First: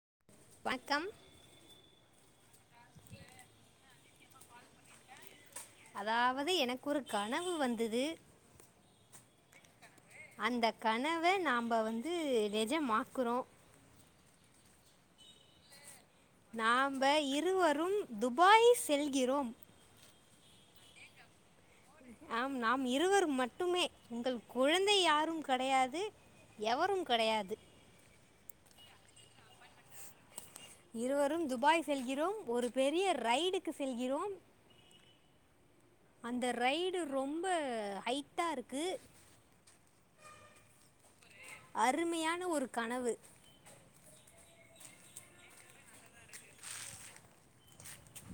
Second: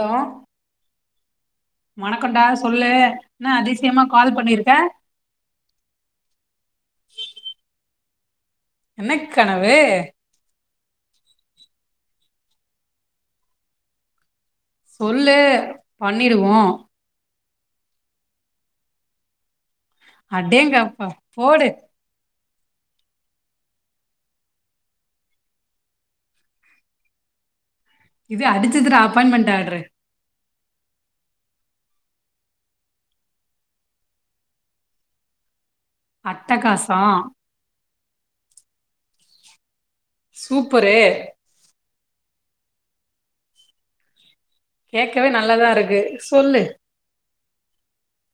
hello வண்க்கம் வணக்கம்டா சொல்லு என்ன அதிசயமா கால் பண்ணிருக்கே அதாவது எனக்கு ஒரு கனவு வந்துது என்னக் கனவு அந்த கனவ நாம்ப வந்து நெஜமாக்குறோ சொல்லு பண்ணிருவோ ருவரும் துபாய் செல்கிறோம் அடேங்கப்பா போடு ஆம் நாம் இருவர் மட்டுமே உங்கள் குழந்தை யாரும் கடையாது எவரும் கடையாது இது அடிச்சுதுடா அப்பாயிண்ட்மென்ட்டு ஆட்ரு இருவரும் துபாய் செல்கிறோம் ஒரு பெரிய ரைடுக்கு செல்கிறோம் அந்த ரைடு அட்டகாசம் ரொம்ப ஹைட்டாருக்கு சூப்பரு அருமியான ஒரு கனவு கேக்கவே நல்லாதா இருக்கு ஸ் ஒல்லு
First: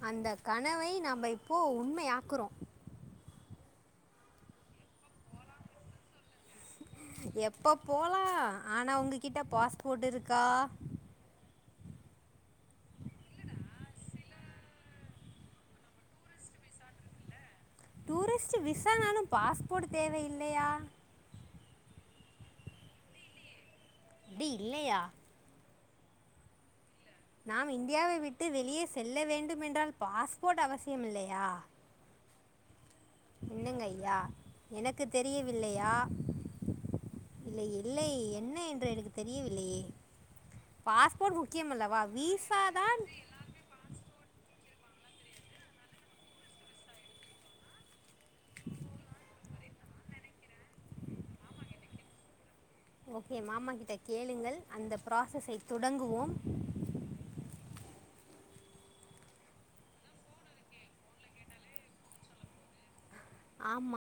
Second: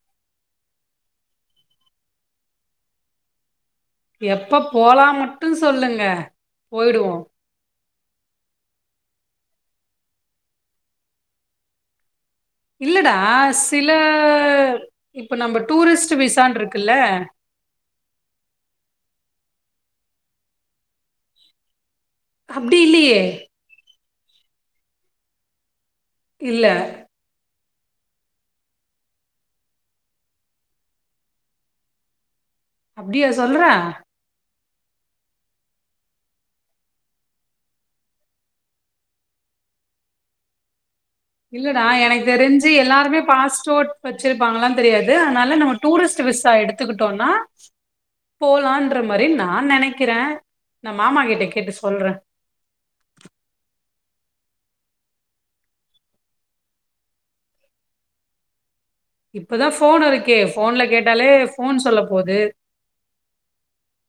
அந்த கனவை நம்ம இப்போ உண்மையாக்குறோ எப்ப போலா மட்டு சொல்லுங்க போயிடுவோம் எப்ப போலா ஆனா உங்கி கிட்ட பாஸ்போட் இருக்கா இல்லடா சில இப்ப நம்ப டூரிஸ்ட் விசான் இருக்குல்ல டூரிஸ்ட் விசானாலு பாஸ்போட் தேவை இல்லையா அப்டி இல்லியே அப்டி இல்லையா இல்ல நாம் இண்டியாவை விட்டு வெளியே செல்ல வேண்டும்மென்றால் பாஸ்போட் அவசியம் இல்லையா அப்டியா சொல்ற என்னங்க ஐயா எனக்கு தெரியவில்லையா இல்லை இல்லை என்ன என்று எனக்கு தெரியவில்லையே பாஸ்போர்ட் முக்கியம் இல்லடா அல்லவா எனக்கு விசா தெரிஞ்சு தான் எல்லாருமே பாஸ்போட் வெச்சிருப்பாங்ளான் தெரியாது அதனால நம்ம டூரிஸ்ட் விசா எடுத்துக்கிட்டோன்னா போலான்ற மாரி நா நான் நெனைக்கிறே நா மாமா கிட்ட கேட்டு சொல்றே ஓகே மாமா கிட்ட கேளுங்கள் அந்த ப்ராசஸை துடங்குவோம் இப்பதா ஃபோன் இருக்கே போன்ல கேட்டாலே ஃபோன் சொல்ல போது ஆமா [inaudible]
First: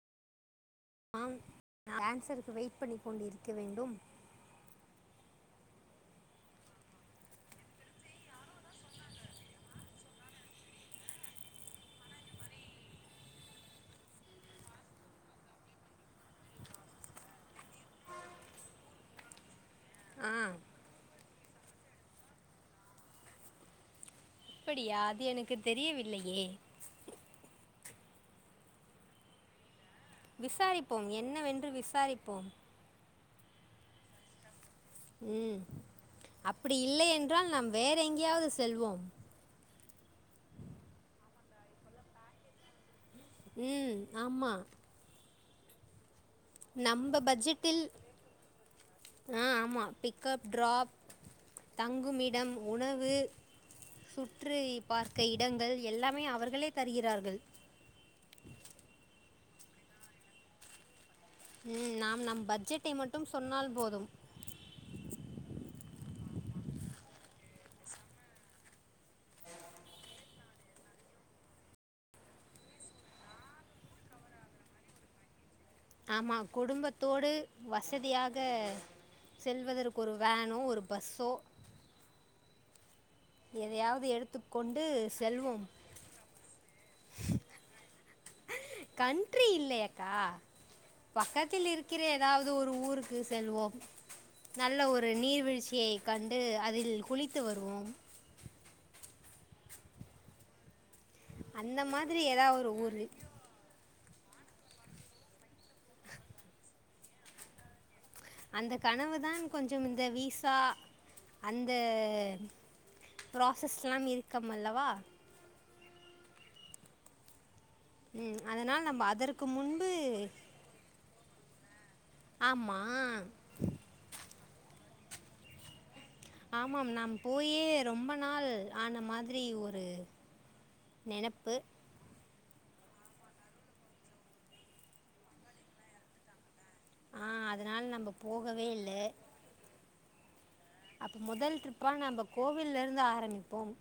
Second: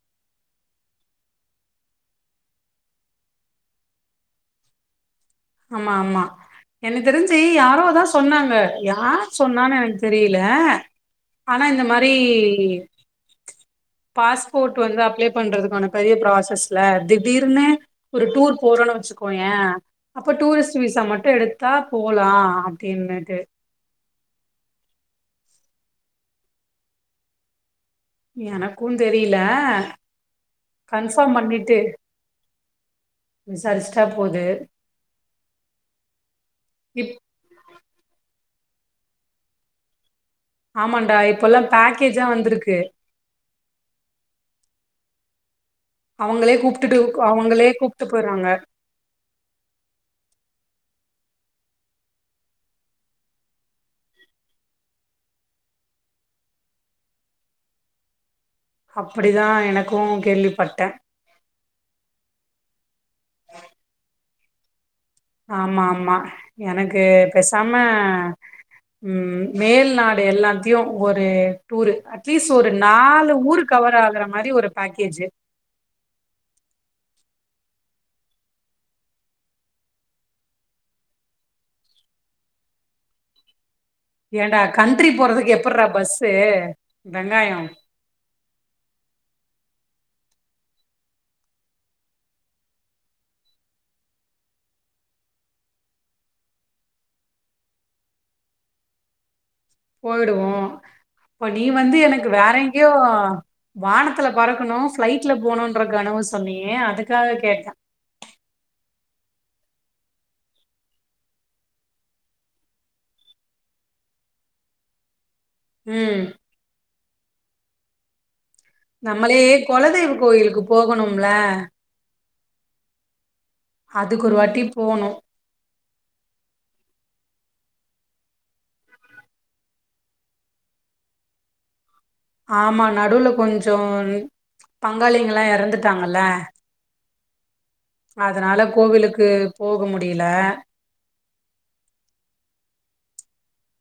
ஏன்சருக்கு வெயிட் பண்ணிக் கொண்டு இருக்க வேண்டும் ஆமா ஆமா எனக்கு தெரிஞ்சு யாரோதா சொன்னாங்க யார் சொன்னானு எனக்கு தெரியில ஆனா இந்த மாரி பாஸ்போட் வந்து அப்ளை பண்றதுக்கான பெரிய ப்ராசஸ்ல திடீர்னு ஒரு டூர் போறோன்னு வெச்சுக்கோயே அப்போ ஆ டூரிஸ்ட் விசா மட் ட்டு எடுத்தா போலா அப்டின்னுட்டு அப்படியா அது எனக்கு தெரியவில்லையே எனக்குந் தெரில விசாரிப்போம் என்னவென்று விசாரிப்போம் விசாரிச்சுட்டா போது ம் அப்படி இல்லை இப் என்றால் நாம் வேற எங்கயாவது செல்வோம் ஆமாண்டா இப்பல்லா பேக்கேஜா வந்திருக்கு ம் ஆமா அவங்களே கூப்ட்டுட்டு நம்ப அவங்களே பட்ஜெட்டில் கூப்ட்டு போய்றாங்க ஆ ஆமா பிக்கப் ட்ராப் தங்குமிடம் உணவு சுற்றி பார்க்க இடங்கள் எல்லாமே அவர்களே தருகிறார்கள் அப்படி தா எனக்கு கேள்விப்பட்ட ம் நாம் நம் பட்ஜெட்டை மட்டும் சொன்னால் போதும் ஆமா ஆமா எனக்கு பேசாம ம் மேல் நாடு எல்லாத்தையு ஒரு டூரு அட்லீஸ்ட் ஒரு நாலு ஊரு கவர் ஆகுற மாரி ஒரு பேக்கேஜ்ஜூ ஆமா குடும்பத்தோடு வசதியாக செல்வதற்கு ஒரு வேனோ ஒரு பஸ்ஸோ எதையா ஏண்டா கண்ட்ரி போறதுக்கு எப்பிட்றா பஸ்சு வெங்காயோ கன்ட்ரி இல்லையக்கா பக்கத்தில் இருக்கிற ஏதாவது ஒரு ஊருக்கு செல்வோம் நல்ல ஒரு நீர்வீழ்ச்சியை கண்டு அதில் குளித்து வருவோம் போய்டுவோ இப்ப நீ அந்த வந்து மாதிரி எனக்கு வேற ஏதாவது ஒரு எங்கயோ ஊர் வானத் காத்துல பறக்கணு ப்ளைட்ல போணுன்ற கனவ சொன்னியே அதுக்காக கேட்ட அந்த கனவு தான் கொஞ்சம் இந்த விசா அந்த ப்ராசஸ்ல்லாம் இருக்குமல்லவா ம் ம் அதனால் நம்ம நம்மளே அதற்கு முன்பு கொலதெய்வ கோயிலுக்கு போகணும் ல ஆமா அதுக்கு ஒரு வாட்டி போனு ஆமாம் நாம் போயே ரொம்ப நாள் ஆன மாதிரி ஒரு நெனப்பு ஆமா நடுவுல கொஞ்சோ பங்காளிங்கல்லா எறந்துட்டாங்கல்ல ஆ அது அதனால கோவிலுக்கு போக மு டில மொதல் ட்ரிப்பா நம்ப கோவில்லருந்து ஆரம்பிப்போம்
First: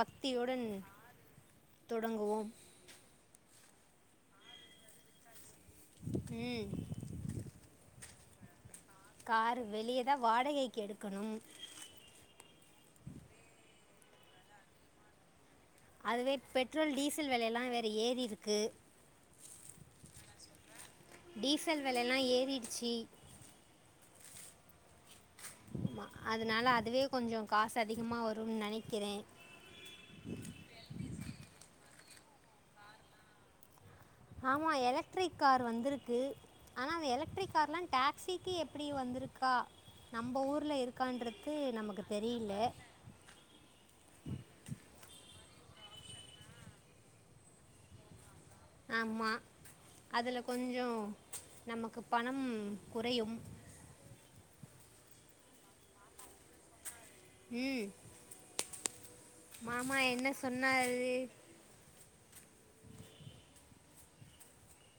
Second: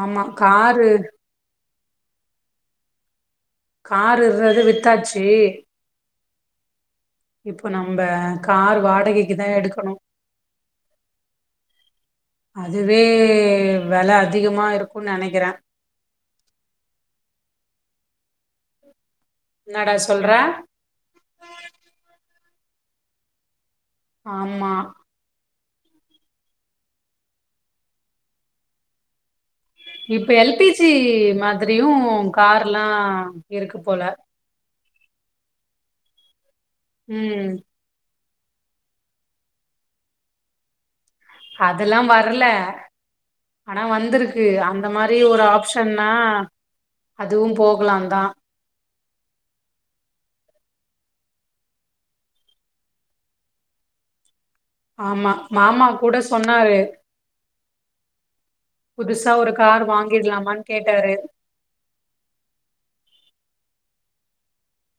ஆமா காரு தொடங்குவோம் காரு இருந்தது வித்தாச்சி ம் இப்ப நம்ப காரு காரு வெளியதா வாடகைக்கி எடுக்கணும் அதுவே வெல அதிகமா இருக்குனு நினைக்கிறேன் அதுவே பெட்ரோல் டீசல் வெலையல்லாம் வேற ஏறிருக்கு என்னடா சொல்ற டீசல் வெலல்லா ஏறிடுச்சி ஆமா ப்ச் அதனால அதுவே கொஞ்சம் காசு அதிகமா வரும்னு நினைக்கிறேன் இப்ப எல் பி ஜி மாதிரியும் கார்லா இருக்கு போல ஆமா எல க்ட்ரிக் கார் வந்திருக்கு ஆனா அந்த ம் எலக்ட்ரிக் கார்லாம் ட ஸிக்கு எப்டி வந்திருக்கா நம்ப ஊருல இரு அதெல்லாம் வரல ஆனா வந்திருக்கு அந்த மாரி ஒரு ஆப் ப்ஷன்னா அதுவும் போகலாந்தான் ஆமா அதுல கொஞ்சோ நமக்கு பணம் குறையும் ஆமா மாமா கூட சொன்னாரு ம் புதுசா ஒரு கார் மாமா என்ன வாங்கிடலாமான்னு சொன்னார் கேட்டாரு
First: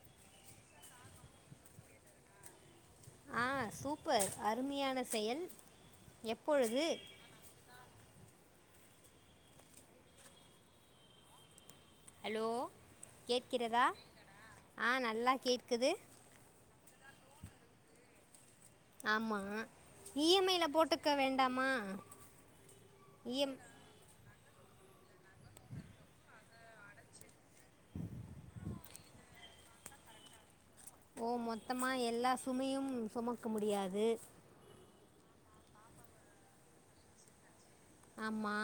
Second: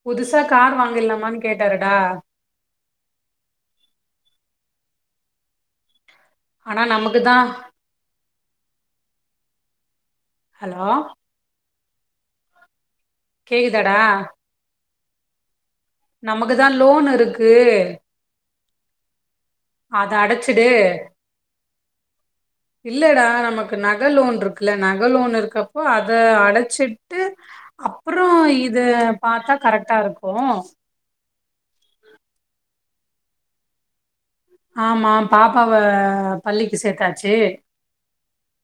புதுசா கார் வாங்கிட்லாமான்னு கேட்டாருடா ஆ சூப்பர் அருமையான செயல் ஆனா எப்பொழுது நமக்குதான் ஹலோ அலோ கேக்குதாடா ஆ நல்லா கேக்குது நமக்குதான் லோன் இருக்கு ஆமா அத இ எம் ஐ அடைச்சிடு ல போட்டுக்க வேண்டாமா இ எம் குல்ல நக லோன் இருக்கப்போ அத அடைச்சிட்டு அப்புறம் இத பாத்தா கரெக்டா இருக்கும் அப்போ மொத்தமா எல்லா சுமையும் சுமக்க முடியாது ஆமாம் பாப்பாவ பள்ளிக்கு சேத்தாச்சு ஆமா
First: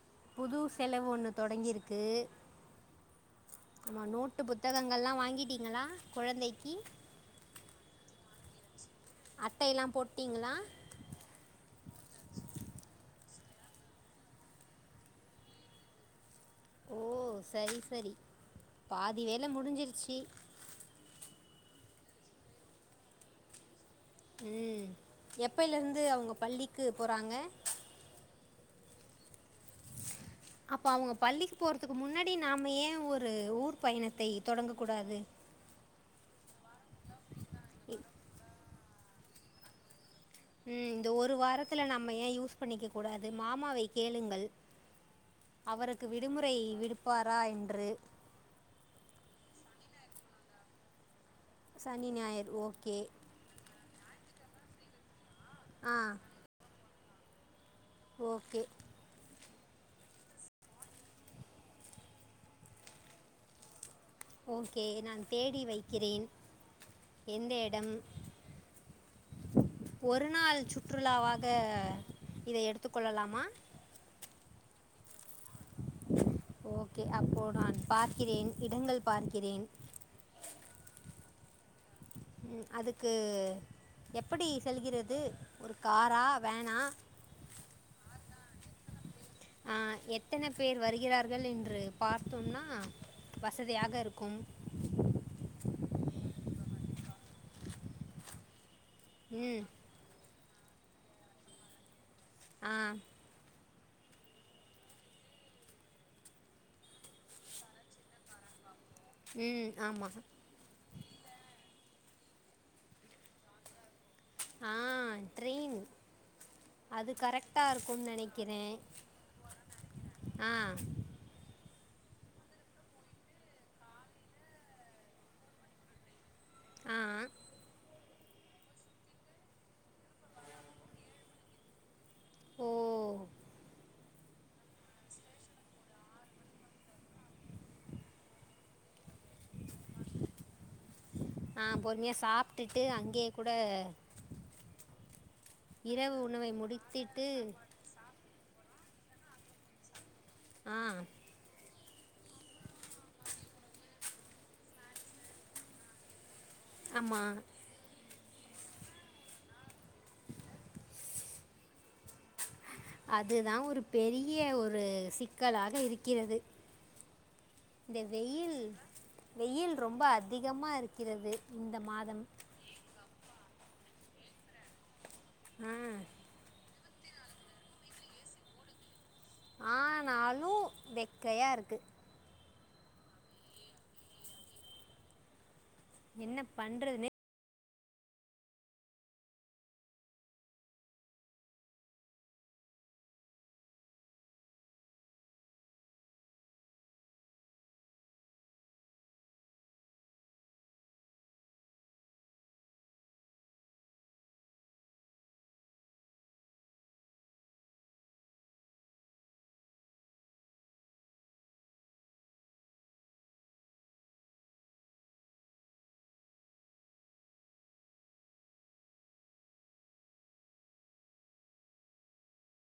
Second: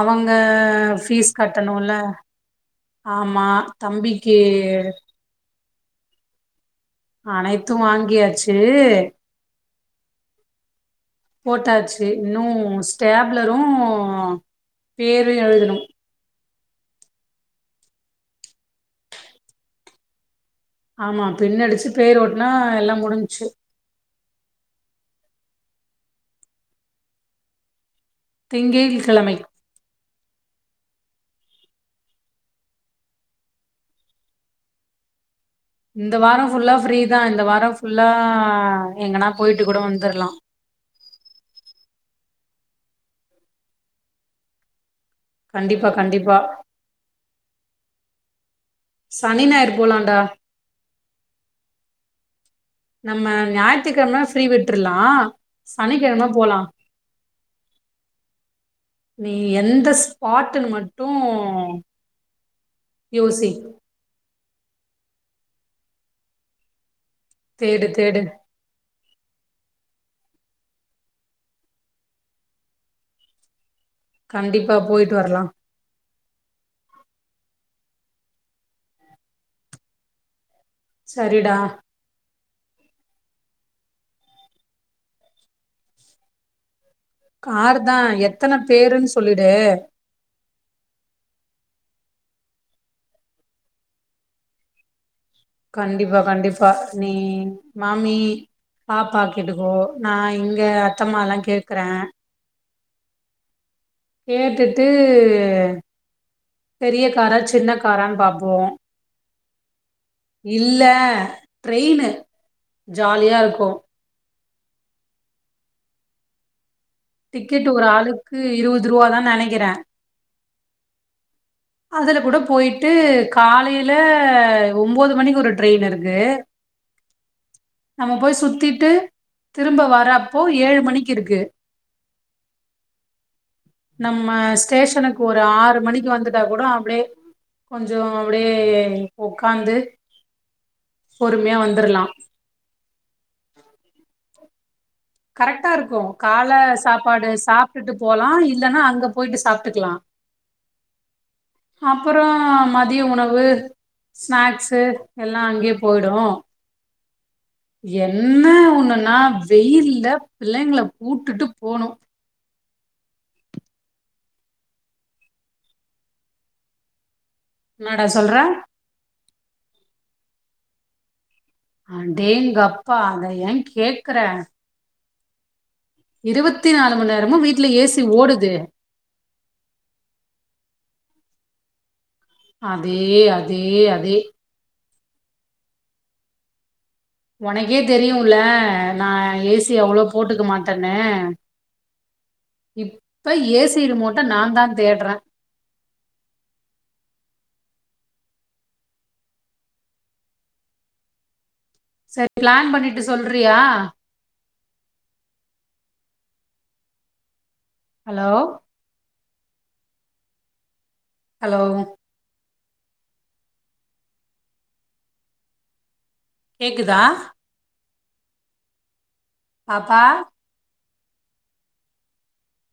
அவங்க புது செலவு ஒண்ணு தொடங்கிருக்கு ஆம் மா தம்பிக்கி எல்லா குழந்தைக்கி அனைத்தும் வாங்கியாச்சு அட்டையெல்லாம் போட்டிங்களா போட்டாச்சு இன்னும் ஸ்டாப் ஸ்டாப்லரும் பேரு எழுதுனும் ஓ சரி சரி பாதி வேலை முடிஞ்சிருச்சு ஆமா பின்னடிச்சு பேர் ஓட்டுனா எல்லாம் முடிஞ்ச்சு ம் எப்பைலருந்து அவுங்க பள்ளிக்கு போறாங்க திங்கள் கிழமை அப்ப அவுங்க பள்ளிக்கு போறதுக்கு முன்னாடி நாம ஏன் ஒரு ஊர் பயணத்தை தொடங்க கூடாது இந்த வாரோ ஃபுல்லா ஃப்ரீ தா இந்த வாரோ ஃபுல்லா எங்கனா போயிட்டு கூட வந்துரலா ம் இந்த ஒரு வாரத்தில் நம்ம ஏன் யூஸ் பண்ணிக்க கூடாது மாமாவை கேளுங்கள் கண்டிப்பா அவருக்கு கண்டிப்பா விடுமுறை விடுப்பாரா என்று சனி ஞாயிறு போலான்டா சனி ஞாயிறு ஓ நம்ம ஞாய் ற்றுக்கிழமை ஃப்ரீ விட்டுருலா ஆ சனிக்கிழமை போலா ஓகே நீ எந்த ஸ்பாட்டுன்னு மட்டு யோசி ஓகே நான் தேடி வைக்கிறேன் எந்த தேடு இடம் தேடு ஒரு நாள் சுற்றுலாவாக இதை எடுத்து கொள்ளலாமா கண்டிப்பா போயிட்டு வரலா ஓகே அப்போ நான் பார்க்கிறேன் இடங்கள் பார்க்கிறேன் சரிடா உம் அதுக்கு எப்படி செல்கிறது ஒரு காரா வேனா கார் தான் எத்தனை பேருன்னு சொல்லிடு ஆ, எத்தனை பேர் வருகிறார்கள் என்று பார்த்தோம்னா வசதியாக இருக்கும் கண்டிப்பா கண்டிப்பா நீ மாமி பாப்பா ம் கேட்டுக்கோ நா இங் க அத்தம்மா எல்லா கேக்குற ஆம் கேட்டுட்டு பெரிய காரா சின்ன காரான்னு பாப்போ ம் ஆமாம் இல்ல ட்ரெயினு ஜாலியா இருக்கு ஆஹ் ட்ரெயின் அது டிக்கெட் கரெக்டாக ஒரு இருக்கும்னு ஆளுக்கு நினைக்கிறேன் இருவதுரூவாதானு நினைக்கிற ஆ அதுல கூட பொயிட்டு காலைல ஒம்போது மணிக்கு ஒரு ட்ரெயினு இருக்கு ஆஹ் நம்ம போய் சுத்திட்டு திரும்ப வர்ரப்போ ஏழு மணிக்கு இருக்கு ஓ நம்ம ஸ்டேஷனுக்கு ஒரு ஆறு மணிக்கு வந்து இருந்தா கூட அப்டியே கொஞ்சோ அப்டியே ஒக்காந்து பொறுமையா வந்தர்லா ட்டு அங் இங்யே கூட கரெக்ட்டா இருக்கு இரவு உணவை கால முடித்திட்டு சாப்பாடு சாப்டுட்டு போலா இ ல்லன்னா அங்க போயிட்டு சாப்ட்டுக்கலா ஆ அப்பறோ மதிய உணவு ஸ்நாக்ஸு எல்லா அங்கயே போய்டு ஆமா என்ன ஒண்ணுன்னா வெயில் ல பிள்ளைங்ள கூட்டுட்டு போனு அதுதா ஒரு பெரிய ஒரு சிக்கலாக இருக்கிறது இந்த என்னடா சொல்ற வெயில் வெயில் ரொம்ப அதிகமா இருக்கிறது இந்த மாதம் அடேங்கப் பா அத ஏ கேக்கற ஆ இருவத் தி நாலு மண் நேரமு வீட்ல ஏ சி ஓடுது ஆனாலு வெக்கையா இருக்கு அதே அதே அதே என்ன பண்றதுனே உனக்கே தெரியுல்ல நா ஏ சி அவ்ளோ போட்டுக்க மாட்டேனு இப்ப ஏ சி ரிமோட்ட நாந்தா தேட்றே சரி பிளான் பண்ணிட்டு சொல்றியா ஹலோ ஹலோ கேக்குதா பாப்பா